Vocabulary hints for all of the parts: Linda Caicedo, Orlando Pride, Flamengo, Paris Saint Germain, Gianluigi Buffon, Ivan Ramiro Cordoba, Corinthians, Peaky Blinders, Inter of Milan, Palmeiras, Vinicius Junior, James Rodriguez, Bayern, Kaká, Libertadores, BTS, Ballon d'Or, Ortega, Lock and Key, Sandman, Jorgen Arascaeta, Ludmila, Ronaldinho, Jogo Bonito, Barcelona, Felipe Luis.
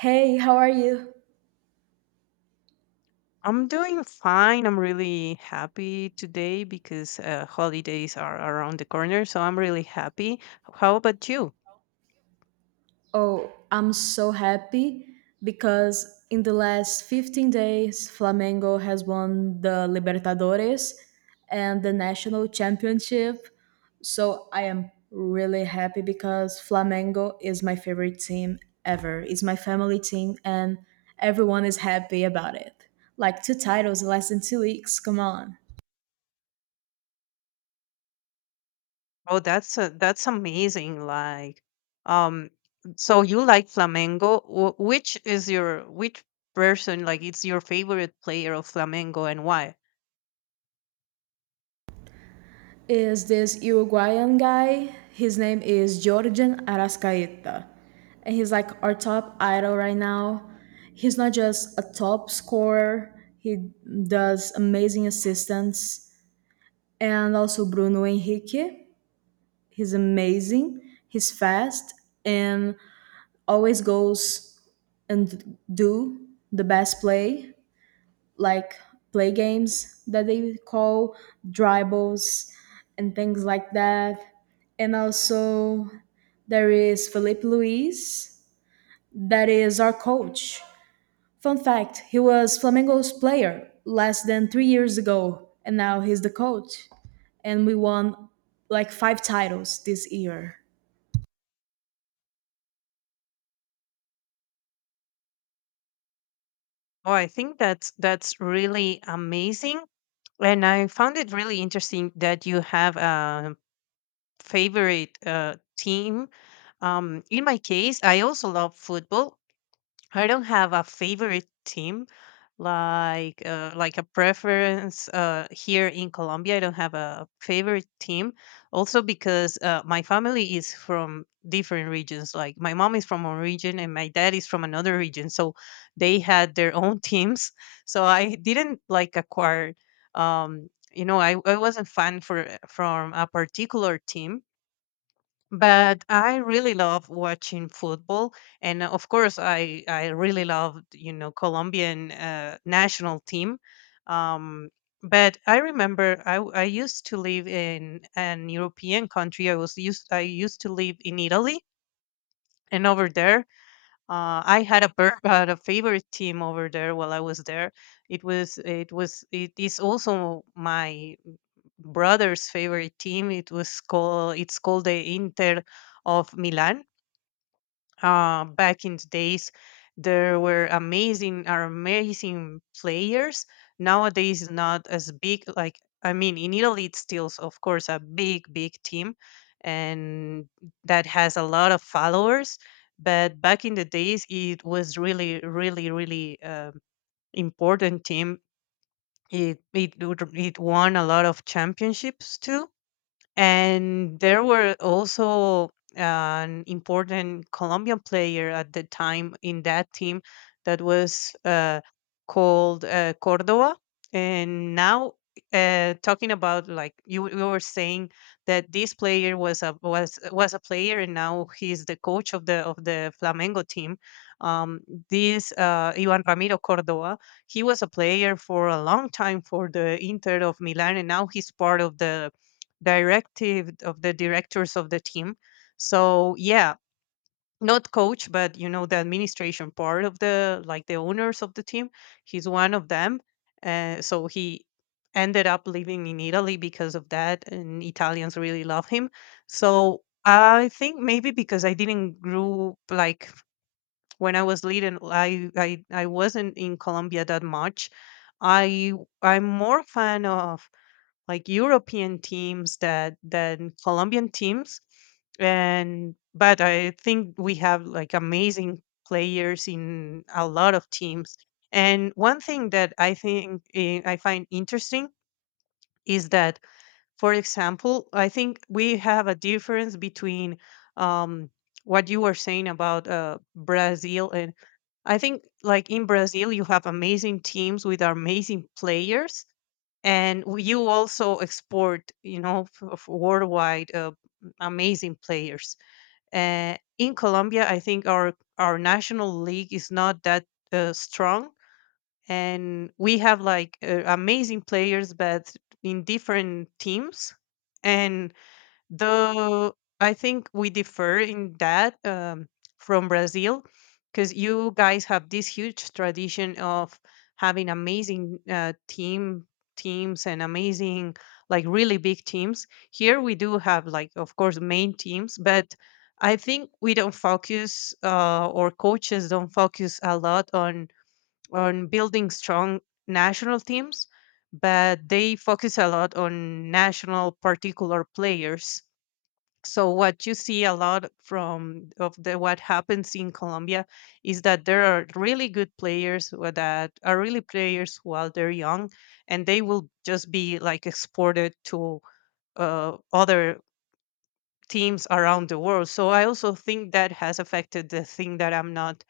Hey, how are you? I'm doing fine. I'm really happy today because holidays are around the corner, so I'm really happy. How about you? Oh, I'm so happy because in the last 15 days, Flamengo has won the Libertadores and the National Championship. So I am really happy because Flamengo is my favorite team ever. It's my family team, and everyone is happy about it. Like two titles in less than 2 weeks. Come on. Oh, that's amazing. Like, um, so you like Flamengo? Which is your, which person? Like, it's your favorite player of Flamengo, and why? Is this Uruguayan guy. His name is Jorgen Arascaeta. And he's like our top idol right now. He's not just a top scorer, he does amazing assistance. And also Bruno Henrique. He's amazing. He's fast and always goes and do the best play like play games that they call dribbles and things like that. And also there is Felipe Luis that is our coach. Fun fact, he was Flamengo's player less than 3 years ago and now he's the coach and we won like 5 titles this year. Oh, I think that's really amazing. And I found it really interesting that you have a favorite team. In my case, I also love football. I don't have a favorite team, like a preference here in Colombia. I don't have a favorite team. Also because my family is from different regions. Like my mom is from one region and my dad is from another region, so they had their own teams. So I didn't like acquire. I wasn't fan for from a particular team, but I really love watching football, and of course, I really love Colombian national team. Um, but I remember I used to live in an European country. I used to live in Italy, and over there, I had a had a favorite team over there while I was there. It is also my brother's favorite team. It's called the Inter of Milan. Back in the days, there were amazing are amazing players. Nowadays, it's not as big. Like, I mean, in Italy, it's still of course a big team and that has a lot of followers. But back in the days, it was really really really important team. It won a lot of championships too, and there were also an important Colombian player at the time in that team that was called Cordoba. And now, talking about, like, you were saying that this player was a player, and now he's the coach of the Flamengo team. Um, this Ivan Ramiro Cordoba, he was a player for a long time for the Inter of Milan, and now he's part of the directors of the team. So yeah, not coach, but, you know, the administration part of the, like, the owners of the team. He's one of them. So he ended up living in Italy because of that, and Italians really love him. So I think maybe because I didn't grow, like, when I was little, I wasn't in Colombia that much. I i'm more fan of, like, European teams that than Colombian teams. And but I think we have, like, amazing players in a lot of teams. And one thing that I find interesting is that, for example, I think we have a difference between um, what you were saying about Brazil. And I think, like in Brazil, you have amazing teams with amazing players, and you also export, worldwide, amazing players. In Colombia, I think our national league is not that strong, and we have, like, amazing players but in different teams, and the I think we differ in that, from Brazil, because you guys have this huge tradition of having amazing teams and amazing, like, really big teams. Here we do have, like, of course, main teams, but I think we don't focus, or coaches don't focus a lot on building strong national teams, but they focus a lot on national particular players. So what you see a lot from of the what happens in Colombia is that there are really good players that are really players while they're young, and they will just be, like, exported to other teams around the world. So I also think that has affected the thing that I'm not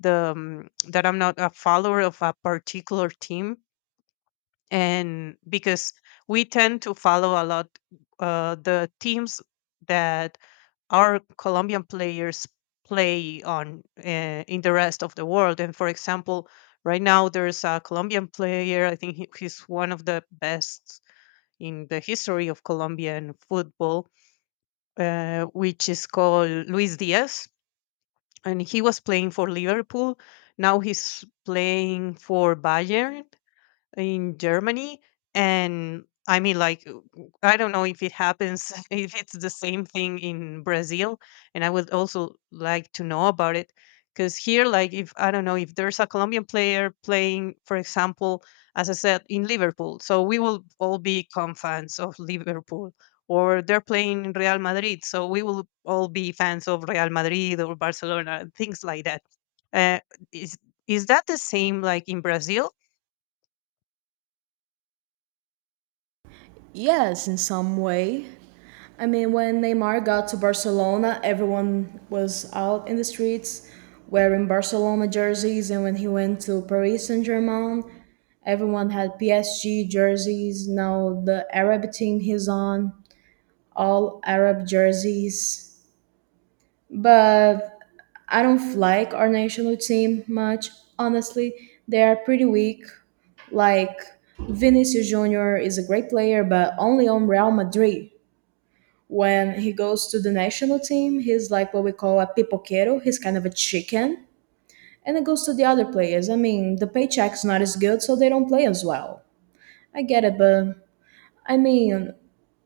the um, that I'm not a follower of a particular team, and because we tend to follow a lot, the teams that our Colombian players play on, in the rest of the world. And for example, right now there's a Colombian player. I think he's one of the best in the history of Colombian football, which is called Luis Diaz, and he was playing for Liverpool. Now he's playing for Bayern, in Germany. And I mean, like, I don't know if it happens, if it's the same thing in Brazil. And I would also like to know about it. Because here, like, if I don't know, if there's a Colombian player playing, for example, as I said, in Liverpool, so we will all become fans of Liverpool. Or they're playing in Real Madrid, so we will all be fans of Real Madrid or Barcelona, things like that. Uh, is is that the same, like, in Brazil? Yes, in some way. I mean, when Neymar got to Barcelona, everyone was out in the streets wearing Barcelona jerseys, and when he went to Paris Saint Germain, everyone had PSG jerseys. Now the Arab team he's on, all Arab jerseys. But I don't like our national team much, honestly. They are pretty weak. Like Vinicius Junior is a great player, but only on Real Madrid. When he goes to the national team, he's like what we call a pipoquero. He's kind of a chicken. And it goes to the other players. I mean, the paycheck's not as good, so they don't play as well. I get it, but I mean,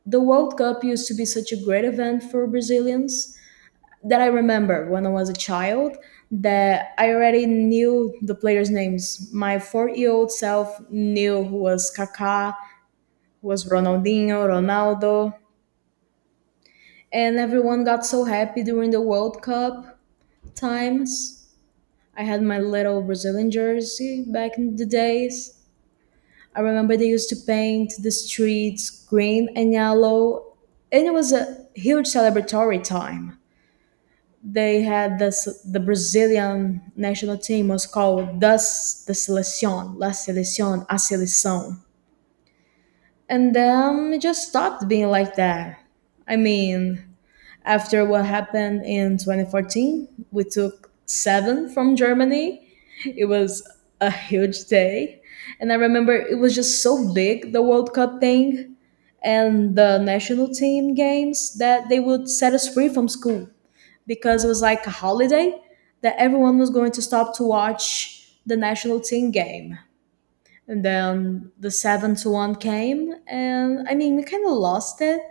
the World Cup used to be such a great event for Brazilians that I remember when I was a child that I already knew the players' names. My 4-year-old old self knew who was Kaká, who was Ronaldinho, Ronaldo, and everyone got so happy during the World Cup times. I had my little Brazilian jersey back in the days. I remember they used to paint the streets green and yellow, and it was a huge celebratory time. They had this, the Brazilian national team was called Das the Seleção, La Seleção, A Seleção. And then it just stopped being like that. I mean, after what happened in 2014, we took seven from Germany. It was a huge day. And I remember it was just so big, the World Cup thing and the national team games, that they would set us free from school because it was like a holiday that everyone was going to stop to watch the national team game. And then the 7-1 came, and I mean, we kind of lost it.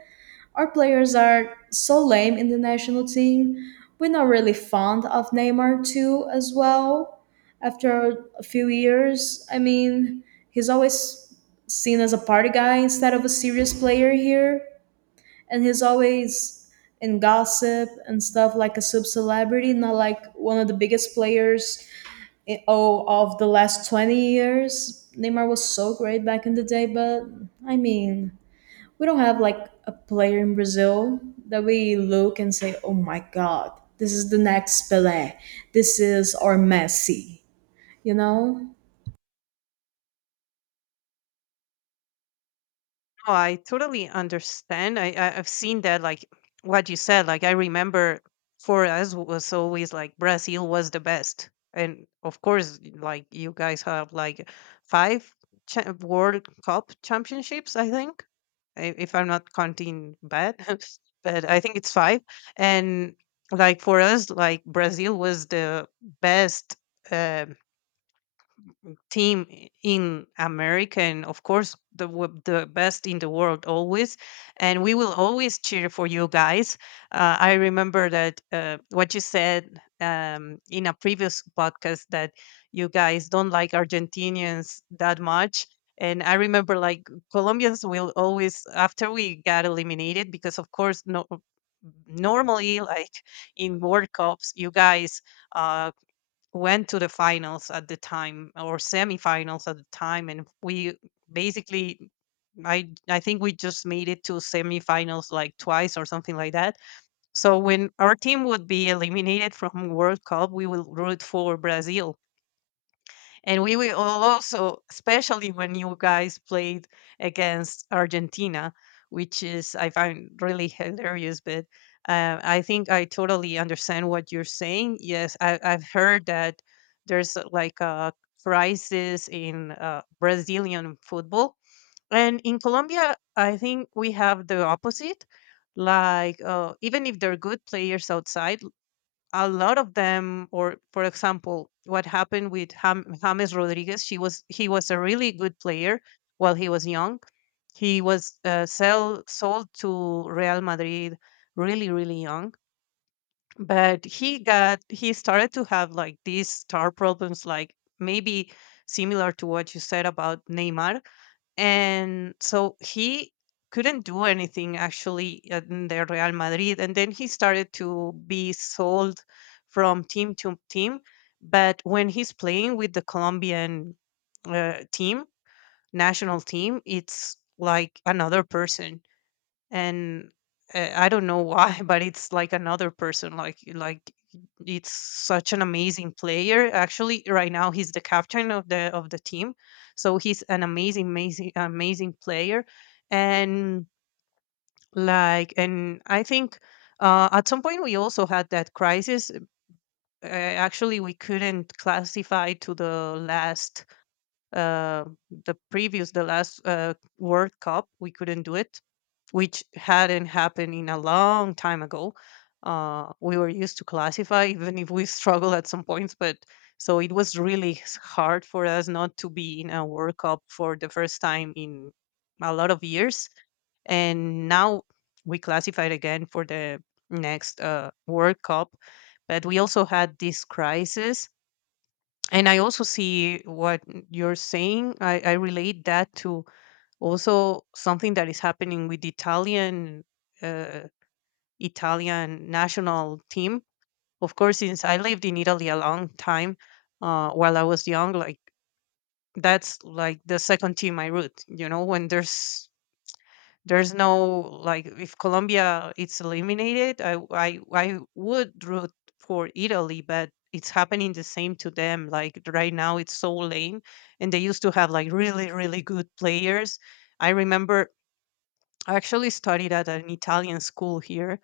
Our players are so lame in the national team. We're not really fond of Neymar too, as well. After a few years, I mean, he's always seen as a party guy instead of a serious player here, and he's always in gossip and stuff like a sub celebrity, not like one of the biggest players in, oh, of the last 20 years. Neymar was so great back in the day, but I mean, we don't have like a player in Brazil that we look and say, "Oh my God, this is the next Pelé. This is our Messi." You know? No, I totally understand. I've seen that, like what you said. Like I remember, for us was always like Brazil was the best, and of course, like you guys have like five World Cup championships, I think, if I'm not counting bad, but I think it's five. And like for us, like Brazil was the best Um, team in America, and of course the best in the world always. And we will always cheer for you guys. I remember that what you said in a previous podcast that you guys don't like Argentinians that much. And I remember, like, Colombians will always, after we got eliminated, because of course no, normally, like, in World Cups, you guys uh, went to the finals at the time or semifinals at the time, and we basically, I think we just made it to semifinals like twice or something like that. So when our team would be eliminated from World Cup, we will root for Brazil, and we will also, especially when you guys played against Argentina, which is, I find really hilarious. But I think I totally understand what you're saying. Yes, I've heard that there's, like, a crisis in Brazilian football. And in Colombia, I think we have the opposite. Like, even if they're good players outside, a lot of them, or for example, what happened with James Rodriguez. She was he was a really good player while he was young. He was sold to Real Madrid really really young, but he started to have, like, these star problems, like, maybe similar to what you said about Neymar, and so he couldn't do anything actually in the Real Madrid. And then he started to be sold from team to team. But when he's playing with the Colombian uh, team, national team, it's like another person, and I don't know why, but it's like another person. Like it's such an amazing player. Actually, right now he's the captain of the team, so he's an amazing, amazing, amazing player. And, like, and I think. At some point, we also had that crisis. Actually, we couldn't classify to the last, uh, the previous, the last, World Cup. We couldn't do it, which hadn't happened in a long time ago. We were used to classify, even if we struggle at some points, but so it was really hard for us not to be in a World Cup for the first time in a lot of years. And now we classified again for the next World Cup. But we also had this crisis, and I also see what you're saying. I relate that to also something that is happening with the Italian uh, national team. Of course, since I lived in Italy a long time, while I was young, like, that's like the second team I root, you know, when there's no, like, if Colombia it's eliminated, I would root for Italy, but it's happening the same to them. Like right now, it's so lame, and they used to have like really really good players. I remember I actually studied at an Italian school here,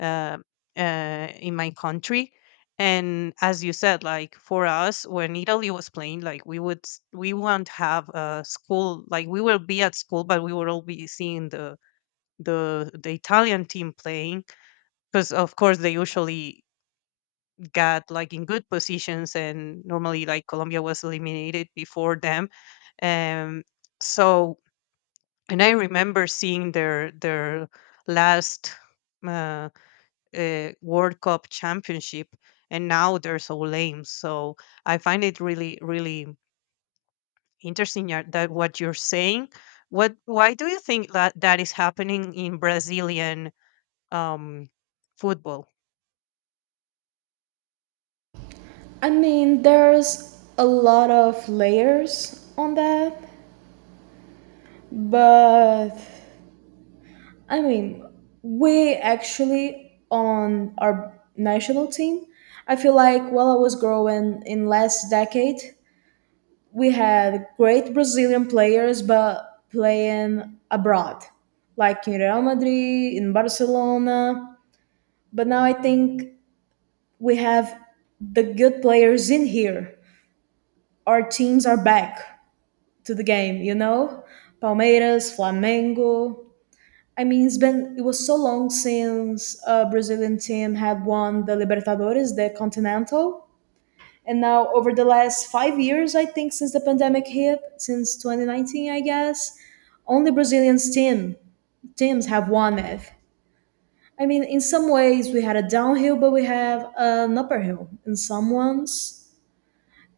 uh, in my country, and as you said, like for us, when Italy was playing, like we won't have a school, like we will be at school, but we would all be seeing the Italian team playing, because of course they usually got like in good positions, and normally, like, Colombia was eliminated before them. Um so and I remember seeing their last uh, World Cup championship, and now they're so lame. So I find it really really interesting, that what you're saying. What why do you think that is happening in Brazilian um football? I mean, there's a lot of layers on that, but I mean, we actually on our national team. I feel like while I was growing in last decade, we had great Brazilian players, but playing abroad, like in Real Madrid, in Barcelona. But now I think we have the good players in here. Our teams are back to the game, you know? Palmeiras, Flamengo. I mean, it's been, it was so long since a Brazilian team had won the Libertadores, the Continental. And now, over the last 5 years, I think since the pandemic hit, since 2019, I guess, only Brazilians teams have won it. I mean, in some ways, we had a downhill, but we have an upper hill in some ones.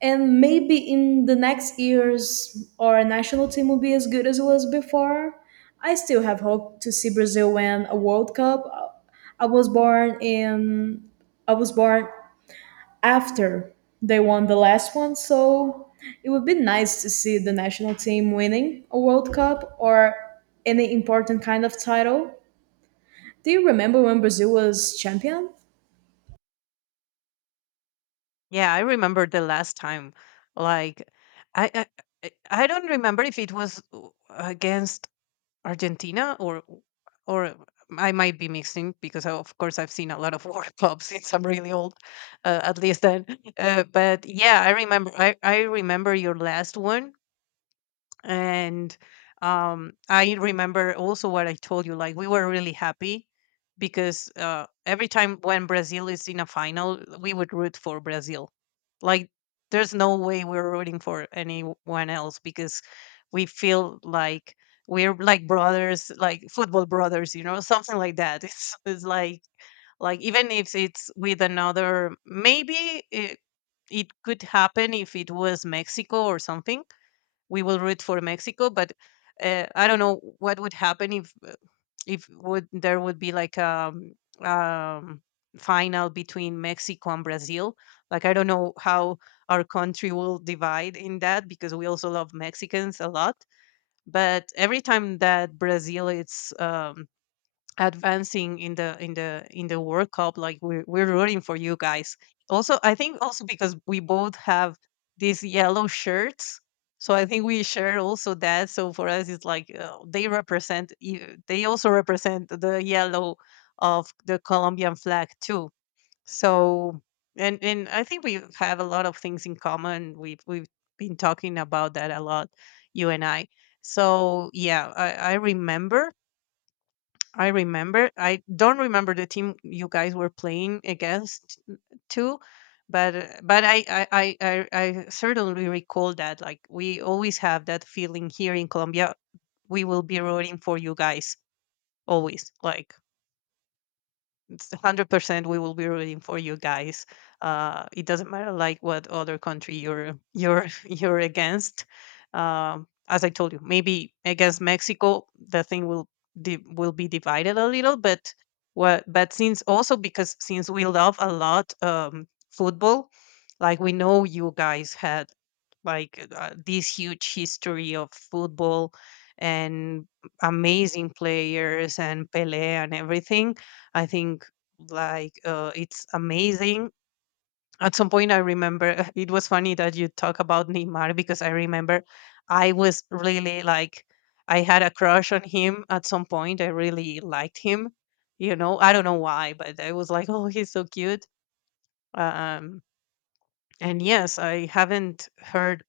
And maybe in the next years, our national team will be as good as it was before. I still have hope to see Brazil win a World Cup. I was born in I was born after they won the last one. So it would be nice to see the national team winning a World Cup or any important kind of title. Do you remember when Brazil was champion? Yeah, I remember the last time. Like, I I, I, I don't remember if it was against Argentina or I might be mixing because I, of course, I've seen a lot of World Cups since I'm really old, at least then. But yeah, I remember. I remember your last one, and I remember also what I told you. Like, we were really happy because every time when Brazil is in a final, we would root for Brazil. Like, there's no way we're rooting for anyone else because we feel like we're like brothers, like football brothers, something like that. It's like even if it's with another, maybe it could happen. If it was Mexico or something, we will root for Mexico. But I don't know what would happen if would there would be like a um, um, final between Mexico and Brazil. Like, I don't know how our country will divide in that because we also love Mexicans a lot. But every time that Brazil is advancing in the World Cup. Like, we're rooting for you guys. Also, I think also because we both have these yellow shirts, so I think we share also that. So for us, it's like they represent. They also represent the yellow of the Colombian flag too. So and I think we have a lot of things in common. We've been talking about that a lot, you and I. So yeah, I remember. I remember. I don't remember the team you guys were playing against too, but I certainly recall that. Like, we always have that feeling here in Colombia. We will be rooting for you guys always. Like, it's 100% we will be rooting for you guys. It doesn't matter like what other country you're you're against. As I told you, maybe against Mexico the thing will will be divided a little. But what? But since also, because since we love a lot football, like, we know you guys had like this huge history of football and amazing players and Pele and everything. I think like it's amazing. At some point, I remember it was funny that you talk about Neymar, because I remember I was really like, I had a crush on him at some point. I really liked him. You know, I don't know why, but I was like, oh, he's so cute. Uh, Um, and yes, I haven't heard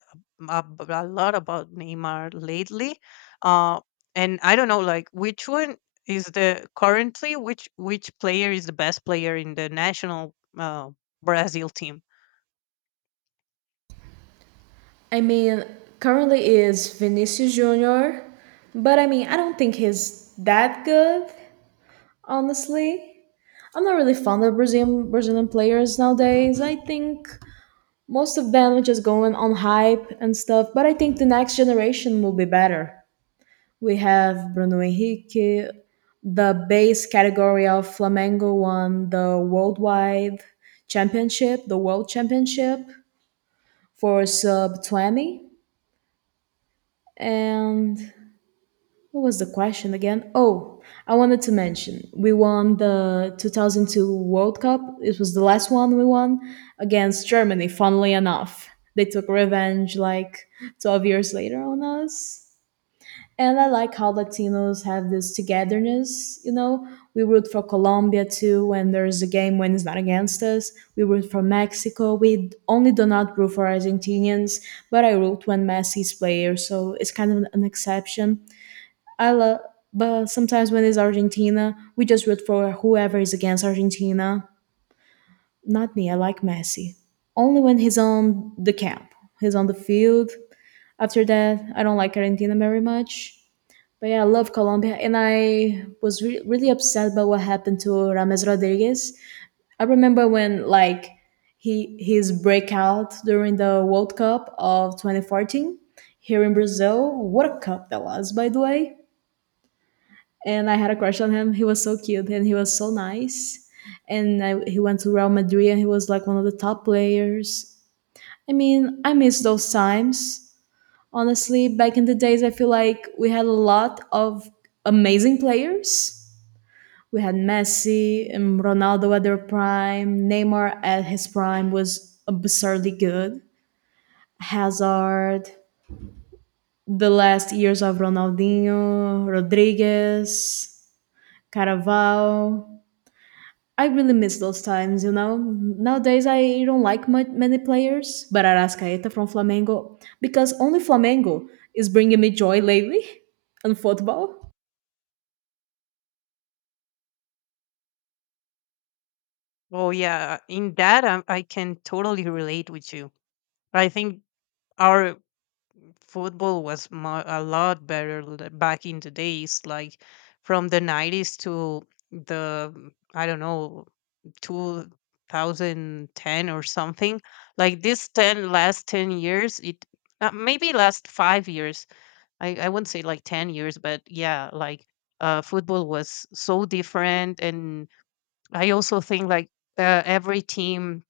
a, lot about Neymar lately. Uh, and I don't know, like, which one is the currently, which player is the best player in the national Brazil team? I mean, currently is Vinicius Junior, but I mean, I don't think he's that good, honestly. I'm not really fond of Brazilian players nowadays. I think most of them are just going on hype and stuff, but I think the next generation will be better. We have Bruno Henrique. The base category of Flamengo won the worldwide championship, the world championship for sub 20. And what was the question again? Oh, I wanted to mention we won the 2002 World Cup. It was the last one we won against Germany, funnily enough. They took revenge like 12 years later on us. And I like how Latinos have this togetherness, you know. We root for Colombia too when there's a game when it's not against us. We root for Mexico. We only do not root for Argentinians, but I root when Messi's player, so it's kind of an exception. I love but sometimes when it's Argentina, we just root for whoever is against Argentina. Not me, I like Messi. Only when he's on the camp, he's on the field. After that, I don't like Argentina very much. But yeah, I love Colombia, and I was really upset by what happened to Rames Rodriguez. I remember when like he his breakout during the World Cup of 2014 here in Brazil. What a cup that was, by the way! And I had a crush on him. He was so cute and he was so nice. And I, he went to Real Madrid and he was like one of the top players. I mean, I miss those times. Honestly, back in the days, I feel like we had a lot of amazing players. We had Messi and Ronaldo at their prime. Neymar at his prime was absurdly good. Hazard, the last years of Ronaldinho, Rodriguez, Caravaggio. I really miss those times, you know. Nowadays, I don't like much, many players, but Arascaeta from Flamengo, because only Flamengo is bringing me joy lately on football. Oh yeah, in that I can totally relate with you. I think our football was a lot better back in the days, like from the nineties to the, I don't know, 2010 or something. Like this 10, last 10 years, it maybe last 5 years, I wouldn't say like 10 years, but yeah, like football was so different. And I also think like every team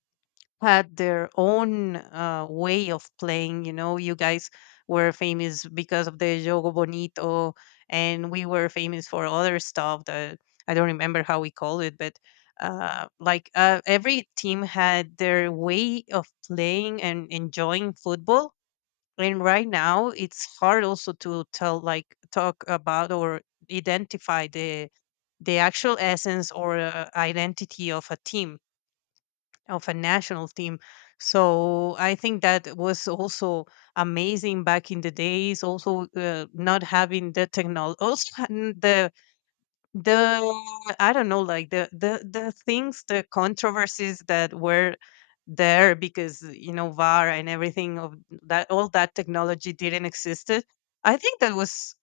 had their own way of playing. You know, you guys were famous because of the Jogo Bonito, and we were famous for other stuff that I don't remember how we call it, but like every team had their way of playing and enjoying football. And right now, it's hard also to tell, like, talk about or identify the actual essence or identity of a team, of a national team. So I think that was also amazing back in the days. Also, not having the technology, also the I don't know, like the things, the controversies that were there because, you know, VAR and everything of that, all that technology didn't exist. I think that was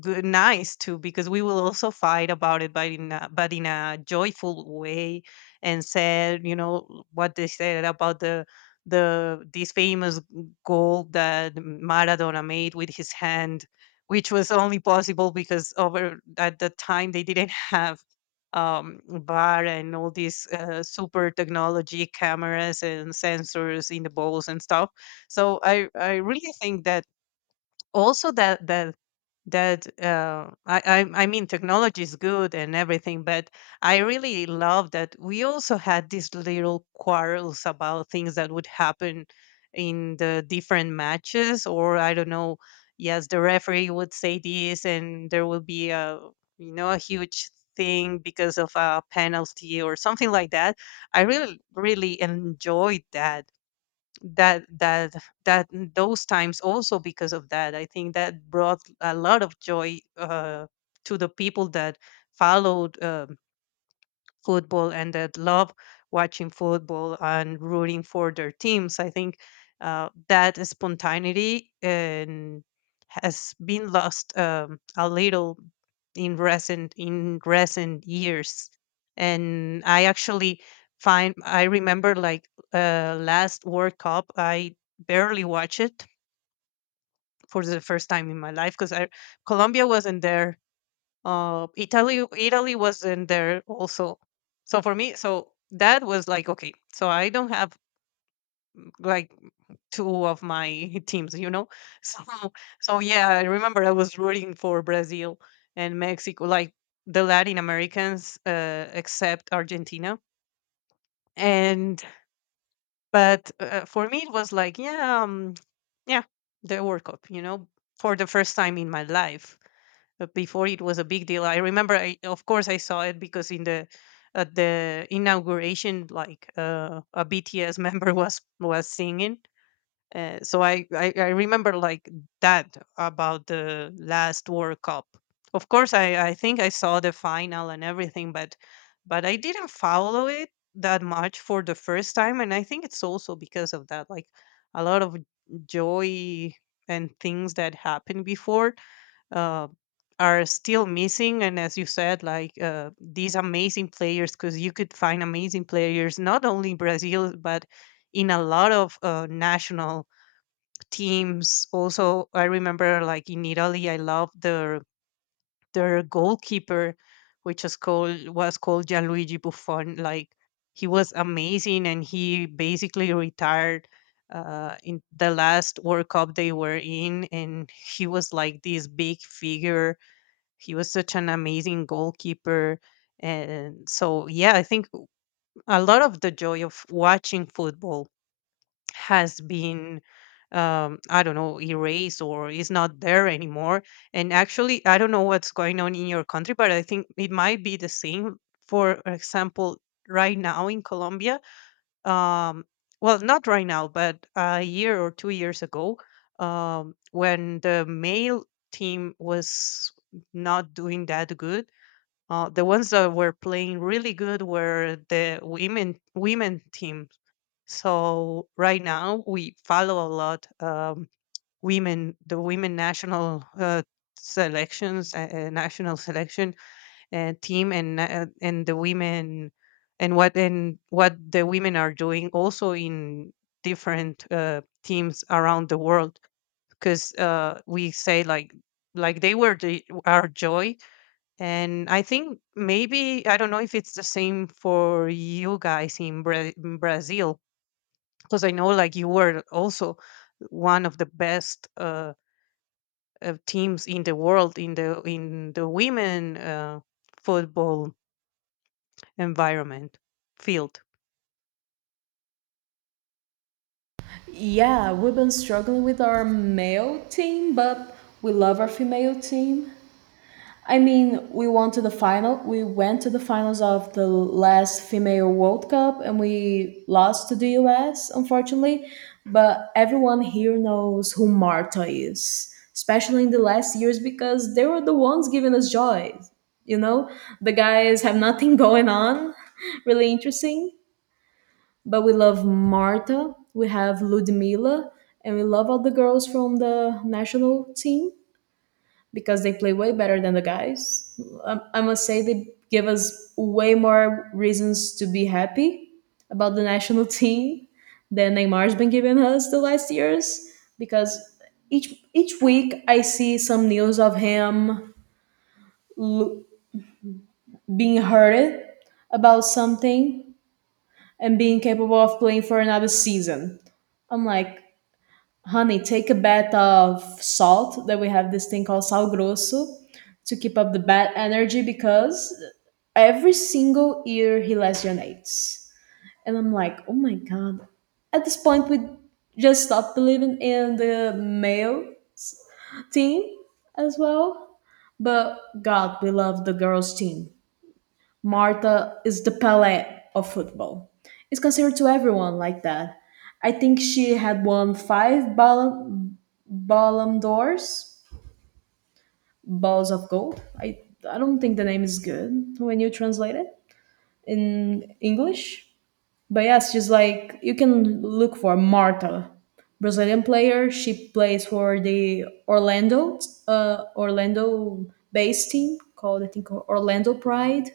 good, nice too, because we will also fight about it, but in a joyful way. And said, you know what they said about the this famous goal that Maradona made with his hand, which was only possible because over at the time they didn't have bar and all these super technology cameras and sensors in the bowls and stuff. So I really think that also that that that I mean, technology is good and everything, but I really love that we also had these little quarrels about things that would happen in the different matches, or I don't know. Yes, the referee would say this, and there will be a, you know, a huge thing because of a penalty or something like that. I really really enjoyed that that that that those times, also because of that. I think that brought a lot of joy to the people that followed football and that love watching football and rooting for their teams. I think that spontaneity and has been lost a little in recent years. And I actually find, I remember like last World Cup, I barely watched it for the first time in my life because I, Colombia wasn't there. Italy, Italy was in there also. So for me, so that was like, okay. So I don't have like two of my teams, you know. So so yeah, I remember I was rooting for Brazil and Mexico, like the Latin Americans, except Argentina. And but for me, it was like, yeah, yeah, the World Cup, you know, for the first time in my life. But before, it was a big deal. I remember, I, of course, I saw it because in the, at the inauguration, like a BTS member was singing. So I remember like that about the last World Cup. Of course, I think I saw the final and everything, but I didn't follow it that much for the first time, and I think it's also because of that, like a lot of joy and things that happened before uh, are still missing. And as you said, like these amazing players, because you could find amazing players not only in Brazil, but in a lot of national teams. Also, I remember like in Italy, I love their goalkeeper, which is called, was called Gianluigi Buffon. Like, he was amazing, and he basically retired in the last World Cup they were in, and he was like this big figure. He was such an amazing goalkeeper. And so, yeah, I think a lot of the joy of watching football has been, I don't know, erased or is not there anymore. And actually, I don't know what's going on in your country, but I think it might be the same. For example, right now in Colombia, um, well, not right now, but a year or 2 years ago, when the male team was not doing that good, the ones that were playing really good were the women team. So right now we follow a lot, women, the women national selections, national selection team and and the women and what, and what the women are doing also in different teams around the world because we say like they were the, our joy. And I think maybe, I don't know if it's the same for you guys in, in Brazil, because I know like you were also one of the best teams in the world in the women football environment, field. Yeah, we've been struggling with our male team, but we love our female team. I mean, we won to the final. We went to the finals of the last female World Cup and we lost to the US, unfortunately. But everyone here knows who Marta is, especially in the last years because they were the ones giving us joy. You know, the guys have nothing going on, really interesting but we love Marta, we have Ludmila, and we love all the girls from the national team because they play way better than the guys. I must say they give us way more reasons to be happy about the national team than Neymar's been giving us the last years because each week I see some news of him l- being hurted about something and being capable of playing for another season. I'm like, honey, take a bath of salt. That we have this thing called sal grosso to keep up the bad energy because every single year he lesionates. And I'm like, oh my God. At this point, we just stopped believing in the male team as well. But God, we love the girls' team. Marta is the Pelé of football. It's considered to everyone like that. I think she had won five Ballon Balam Doors, Balls of Gold. I don't think the name is good when you translate it in English. But yes, she's like you can look for Marta, Brazilian player. She plays for the Orlando based team called I think Orlando Pride,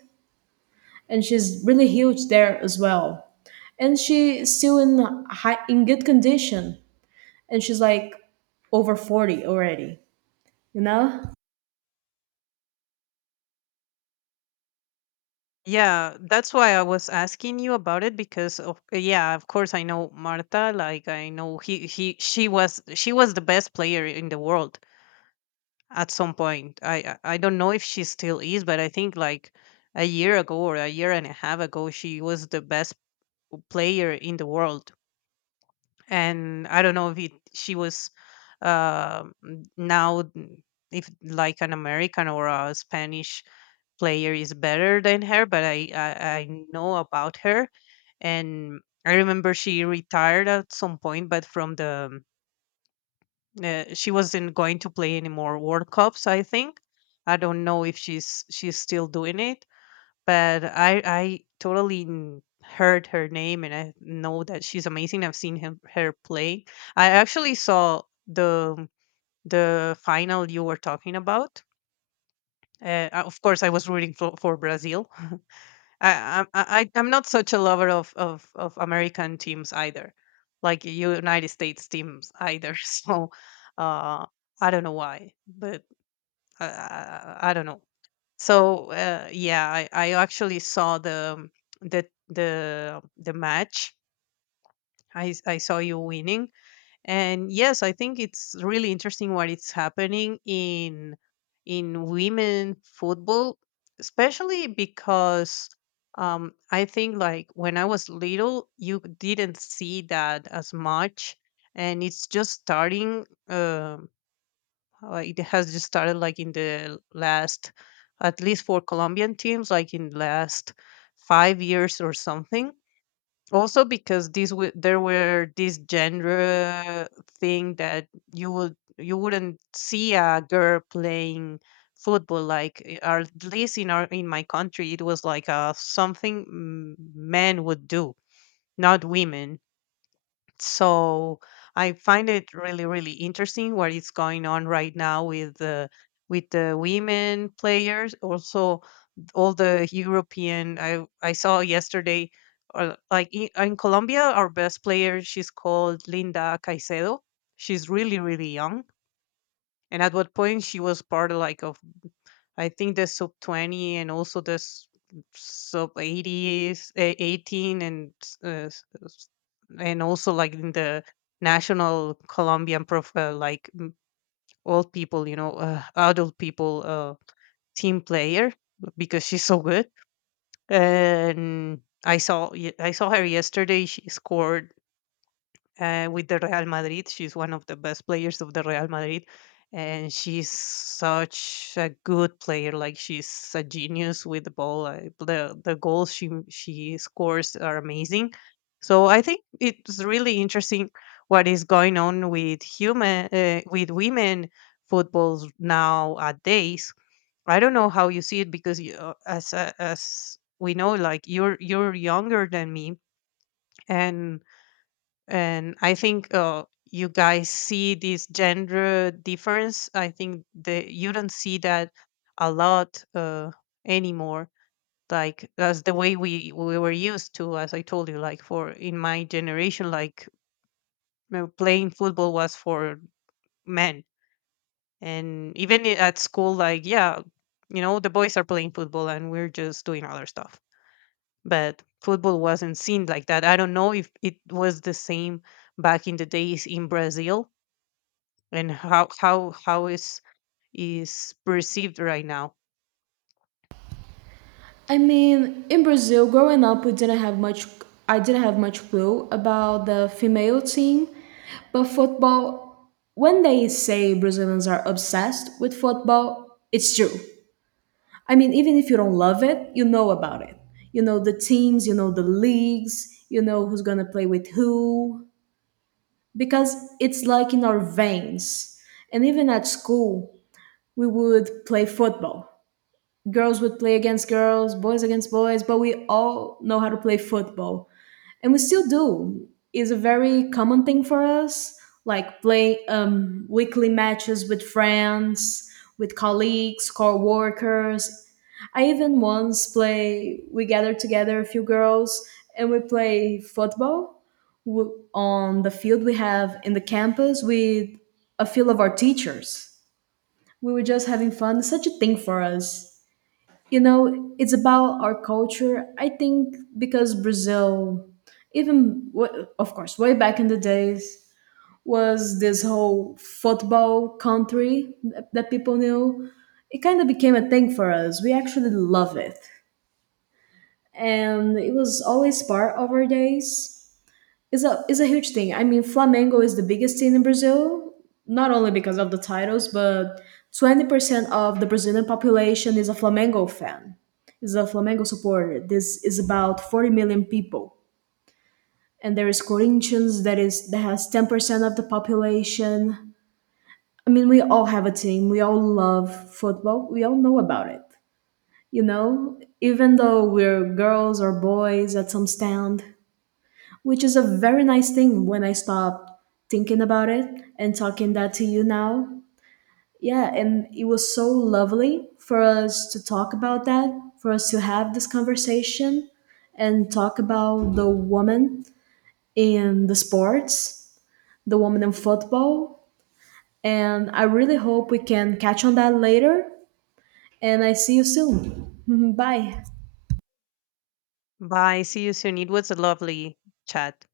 and she's really huge there as well. And she's still in high, in good condition, and she's like over 40 already. You know. Yeah, that's why I was asking you about it, because of yeah, of course I know Marta. Like, I know he she was, she was the best player in the world at some point. I don't know if she still is, but I think like a year ago or a year and a half ago, she was the best player in the world, and I don't know if it, she was uh, now if like an American or a Spanish player is better than her, but I know about her, and I remember she retired at some point, but from the she wasn't going to play any more World Cups, I think. I don't know if she's still doing it, but I totally heard her name and I know that she's amazing. I've seen her play. I actually saw the the final you were talking about. Of course, I was rooting for Brazil. I'm not such a lover of American teams either, like United States teams either. So uh, I don't know why, but I don't know. So yeah, I actually saw the the the match. I saw you winning, and yes, I think it's really interesting what is happening in women football, especially because I think like when I was little, you didn't see that as much, and it's just starting. It has just started like in the last, at least for Colombian teams, like in the last 5 years or something, also because these there were this genre thing that you would, you wouldn't see a girl playing football like, or at least in our, in my country, it was like something men would do, not women. So I find it really, really interesting what is going on right now with the women players. Also, all the European. I saw yesterday, like in Colombia, our best player. She's called Linda Caicedo. She's really, really young, and at what point she was part of like of, I think, the sub 20 and also the sub 80s, eh, 18 and and also like in the national Colombian profile, like old people, you know, adult people, team player because she's so good. And I saw I saw her yesterday. She scored with the Real Madrid. She's one of the best players of the Real Madrid, and she's such a good player. Like, she's a genius with the ball. The goals she scores are amazing. So I think it's really interesting what is going on with human with women footballs nowadays. I don't know how you see it because you, as we know, like you're younger than me, and and I think you guys see this gender difference. I think that you don't see that a lot anymore, like that's the way we were used to. As I told you, like for, in my generation, like, you know, playing football was for men. And even at school, like, yeah, you know, the boys are playing football and we're just doing other stuff. But football wasn't seen like that. I don't know if it was the same back in the days in Brazil, and how how is perceived right now. I mean, in Brazil, growing up, we didn't have much. I didn't have much clue about the female team, but football. When they say Brazilians are obsessed with football, it's true. I mean, even if you don't love it, you know about it. You know the teams, you know the leagues, you know who's gonna play with who, because it's like in our veins. And even at school, we would play football, girls would play against girls, boys against boys, but we all know how to play football. And we still do. It's a very common thing for us, like play weekly matches with friends, with colleagues, co-workers. I even once play, we gathered together a few girls and we play football on the field we have in the campus with a few of our teachers. We were just having fun. It's such a thing for us. You know, it's about our culture. I think because Brazil even of course way back in the days was this whole football country that people knew. It kind of became a thing for us. We actually love it, and it was always part of our days, is a huge thing. I mean, Flamengo is the biggest team in Brazil, not only because of the titles, but 20% of the Brazilian population is a Flamengo fan, is a Flamengo supporter. This is about 40 million people, and there is Corinthians that has 10% of the population. I mean, we all have a team. We all love football. We all know about it. You know, even though we're girls or boys at some stand, which is a very nice thing when I stopped thinking about it and talking that to you now. Yeah, and it was so lovely for us to talk about that, for us to have this conversation and talk about the woman in the sports, the woman in football. And I really hope we can catch on that later. And I see you soon. Bye. Bye, see you soon. It was a lovely chat.